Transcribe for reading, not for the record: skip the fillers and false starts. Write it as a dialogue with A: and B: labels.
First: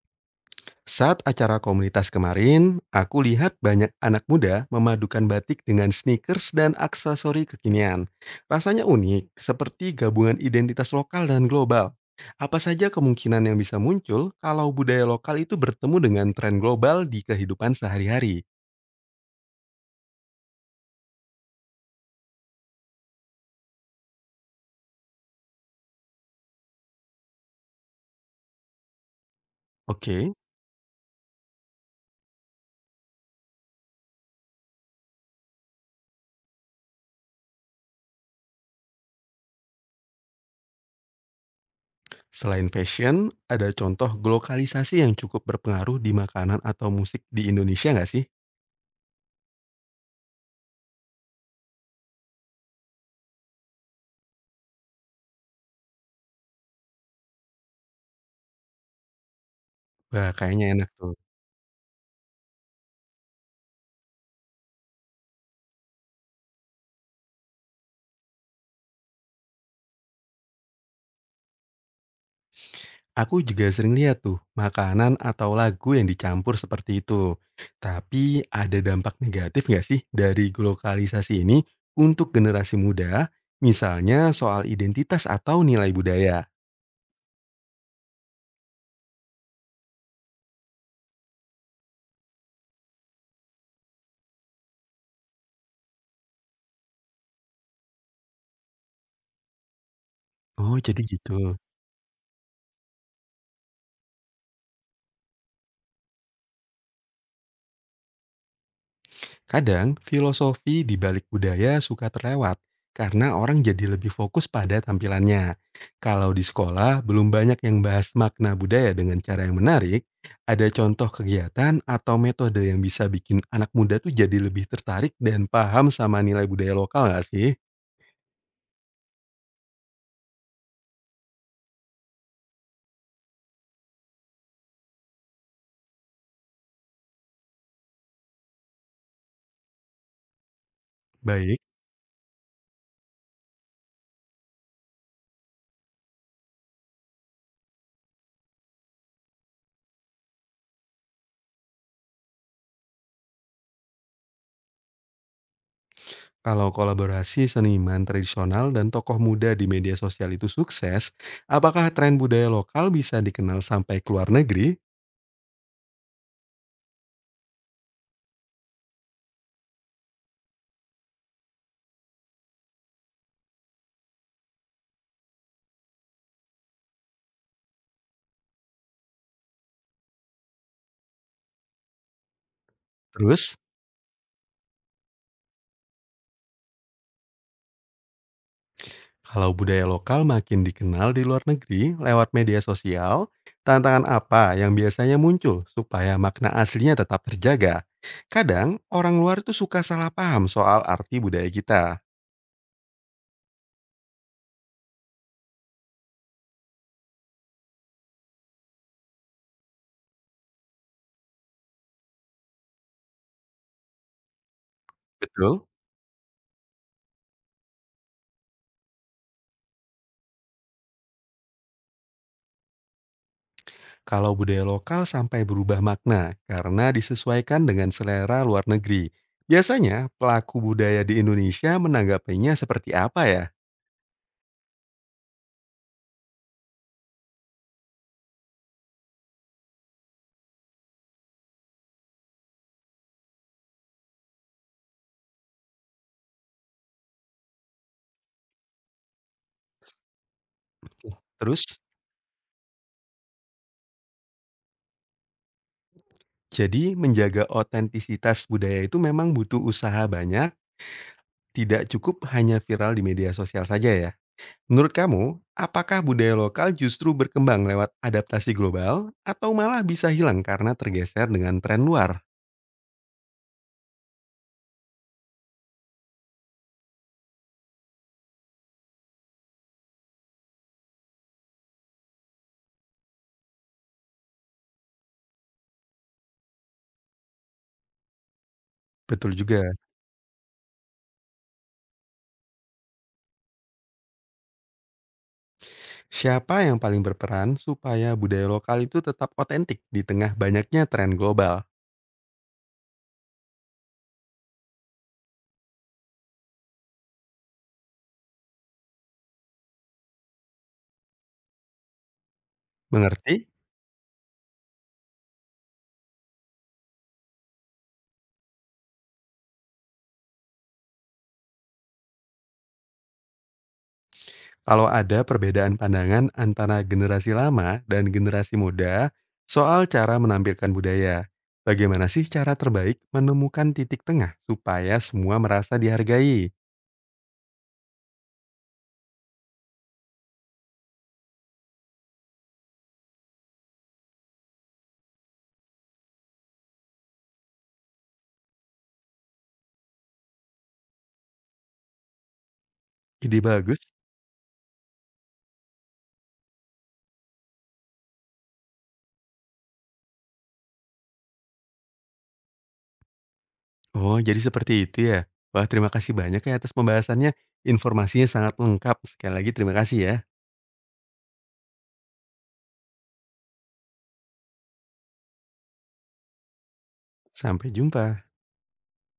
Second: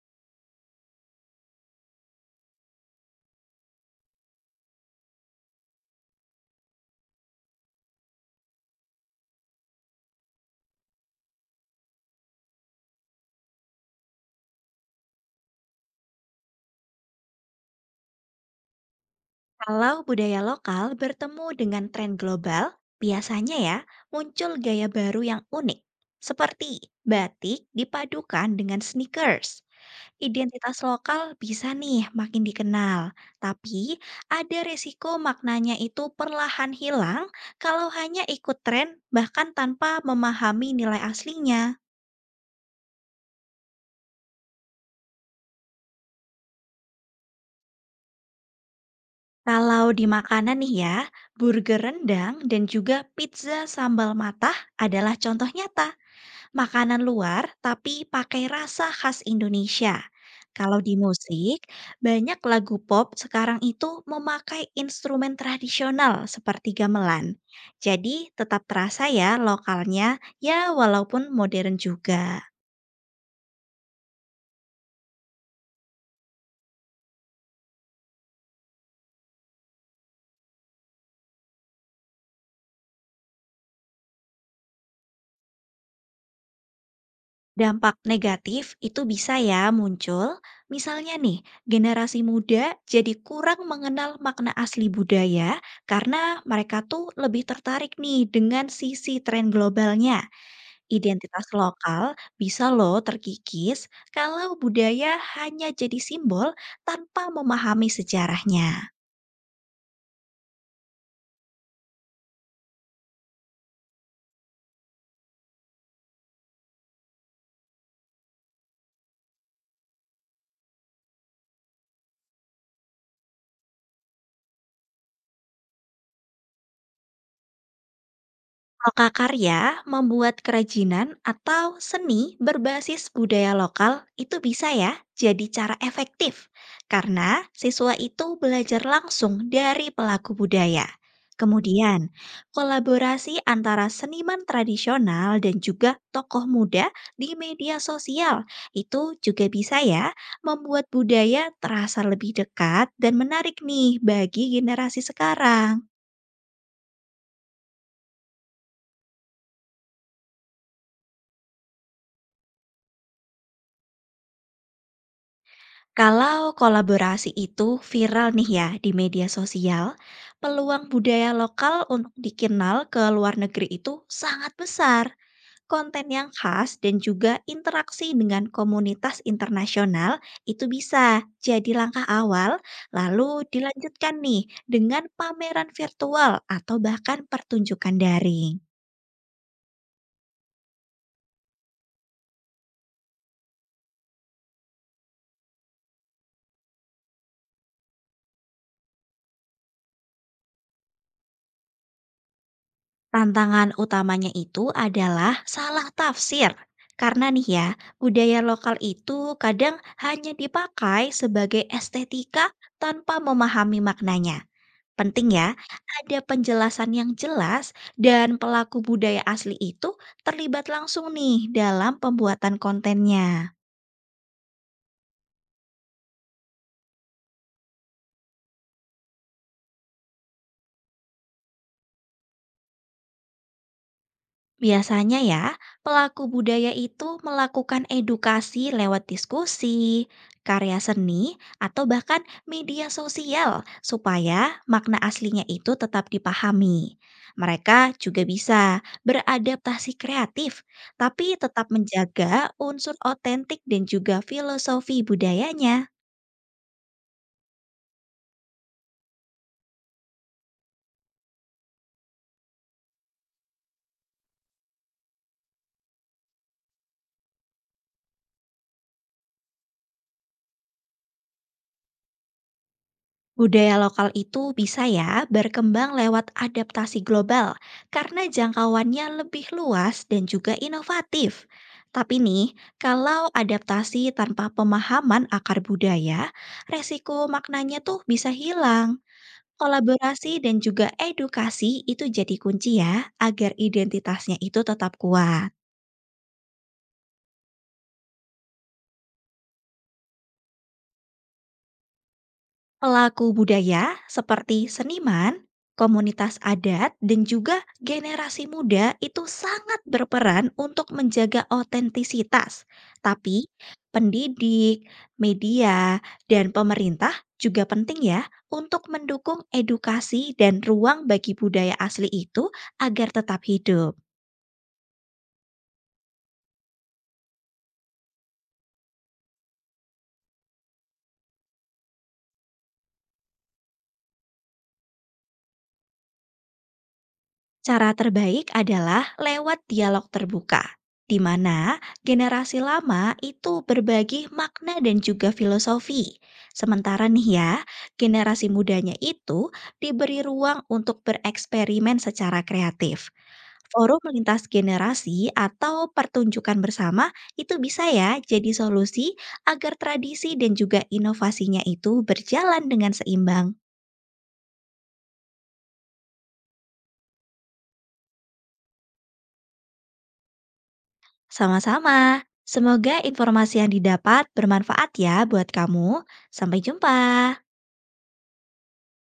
A: Saat acara komunitas kemarin, aku lihat banyak anak muda memadukan batik dengan sneakers dan aksesori kekinian. Rasanya unik, seperti gabungan identitas lokal dan global. Apa saja kemungkinan yang bisa muncul kalau budaya lokal itu bertemu dengan tren global di kehidupan sehari-hari?
B: Kalau budaya lokal bertemu dengan tren global, biasanya ya muncul gaya baru yang unik, seperti batik dipadukan dengan sneakers.
A: Oke,
B: Identitas lokal bisa nih makin dikenal, tapi ada resiko maknanya itu perlahan hilang kalau hanya ikut tren bahkan tanpa memahami nilai aslinya.
A: selain fashion, ada contoh globalisasi yang cukup berpengaruh di makanan atau musik di Indonesia nggak sih?
B: Kalau di makanan nih ya, burger rendang dan juga pizza sambal matah adalah contoh nyata makanan luar tapi pakai rasa khas Indonesia.
A: Wah, kayaknya
B: Kalau
A: enak
B: di
A: tuh.
B: musik, banyak lagu pop sekarang itu memakai instrumen tradisional seperti gamelan. Jadi tetap terasa ya lokalnya, ya walaupun modern juga.
A: Aku juga sering lihat tuh, makanan atau lagu yang dicampur seperti itu. Tapi ada dampak negatif nggak sih dari globalisasi ini untuk generasi muda, misalnya soal identitas atau nilai budaya?
B: Dampak negatif itu bisa ya muncul, misalnya nih, generasi muda jadi kurang mengenal makna asli budaya karena mereka tuh lebih tertarik nih dengan sisi tren globalnya.
A: Oh, jadi gitu.
B: Identitas lokal bisa loh terkikis kalau budaya hanya jadi simbol tanpa memahami sejarahnya.
A: Kadang, filosofi di balik budaya suka terlewat karena orang jadi lebih fokus pada tampilannya. Kalau di sekolah, belum banyak yang bahas makna budaya dengan cara yang menarik, ada contoh kegiatan atau metode yang bisa bikin anak muda tuh jadi lebih tertarik dan paham sama nilai budaya lokal nggak sih?
B: Lokakarya membuat kerajinan atau seni berbasis budaya lokal itu bisa ya jadi cara efektif karena siswa itu belajar langsung dari pelaku budaya.
A: Baik.
B: Kemudian, kolaborasi antara seniman tradisional dan juga tokoh muda di media sosial itu juga bisa ya membuat budaya terasa lebih dekat dan menarik nih bagi generasi sekarang.
A: Kalau kolaborasi seniman tradisional dan tokoh muda di media sosial itu sukses, apakah tren budaya lokal bisa dikenal sampai ke luar negeri?
B: Kalau kolaborasi itu viral nih ya di media sosial, peluang budaya lokal untuk dikenal ke luar negeri itu sangat besar. Konten yang khas dan juga interaksi dengan komunitas internasional itu bisa jadi langkah awal, lalu
A: Terus,
B: dilanjutkan nih dengan pameran virtual atau bahkan pertunjukan daring.
A: kalau budaya lokal makin dikenal di luar negeri lewat media sosial, tantangan apa yang biasanya muncul supaya makna aslinya tetap terjaga? Kadang orang luar itu suka salah paham soal arti budaya kita.
B: Tantangan utamanya itu adalah salah tafsir. Karena nih ya, budaya lokal itu kadang hanya dipakai sebagai estetika tanpa memahami maknanya. Penting ya,
A: Betul.
B: ada penjelasan yang jelas dan pelaku budaya asli itu terlibat langsung nih dalam pembuatan kontennya.
A: Kalau budaya lokal sampai berubah makna karena disesuaikan dengan selera luar negeri, biasanya pelaku budaya di Indonesia menanggapinya seperti apa ya?
B: Biasanya ya, pelaku budaya itu melakukan edukasi lewat diskusi, karya seni, atau bahkan media sosial supaya makna aslinya itu tetap dipahami. Mereka juga bisa beradaptasi kreatif, tapi
A: Terus,
B: tetap menjaga unsur otentik dan juga filosofi budayanya.
A: jadi menjaga otentisitas budaya itu memang butuh usaha banyak. Tidak cukup hanya viral di media sosial saja ya. Menurut kamu, apakah budaya lokal justru berkembang lewat adaptasi global atau malah bisa hilang karena tergeser dengan tren luar?
B: Budaya lokal itu bisa ya berkembang lewat adaptasi global karena jangkauannya lebih luas dan juga inovatif. Tapi nih, kalau adaptasi tanpa pemahaman akar budaya, resiko maknanya tuh bisa hilang.
A: Betul juga.
B: Kolaborasi dan juga edukasi itu jadi kunci ya agar identitasnya itu tetap kuat.
A: Siapa yang paling berperan supaya budaya lokal itu tetap otentik di tengah banyaknya tren global?
B: Pelaku budaya seperti seniman, komunitas adat, dan juga generasi muda itu sangat berperan untuk menjaga otentisitas. Tapi
A: Mengerti?
B: pendidik, media, dan pemerintah juga penting ya untuk mendukung edukasi dan ruang bagi budaya asli itu agar tetap hidup.
A: Kalau ada perbedaan pandangan antara generasi lama dan generasi muda soal cara menampilkan budaya, bagaimana sih cara terbaik menemukan titik tengah supaya semua merasa dihargai?
B: Cara terbaik adalah lewat dialog terbuka, di mana generasi lama itu berbagi makna dan juga filosofi. Sementara nih ya, generasi mudanya itu diberi ruang untuk bereksperimen secara kreatif.
A: Ide bagus.
B: Forum lintas generasi atau pertunjukan bersama itu bisa ya jadi solusi agar tradisi dan juga inovasinya itu berjalan dengan seimbang.
A: Oh, jadi seperti itu ya. Wah, terima kasih banyak ya atas pembahasannya. Informasinya sangat lengkap. Sekali lagi terima kasih ya.
B: Sama-sama. Semoga informasi yang didapat bermanfaat ya buat kamu. Sampai jumpa.
A: Sampai jumpa.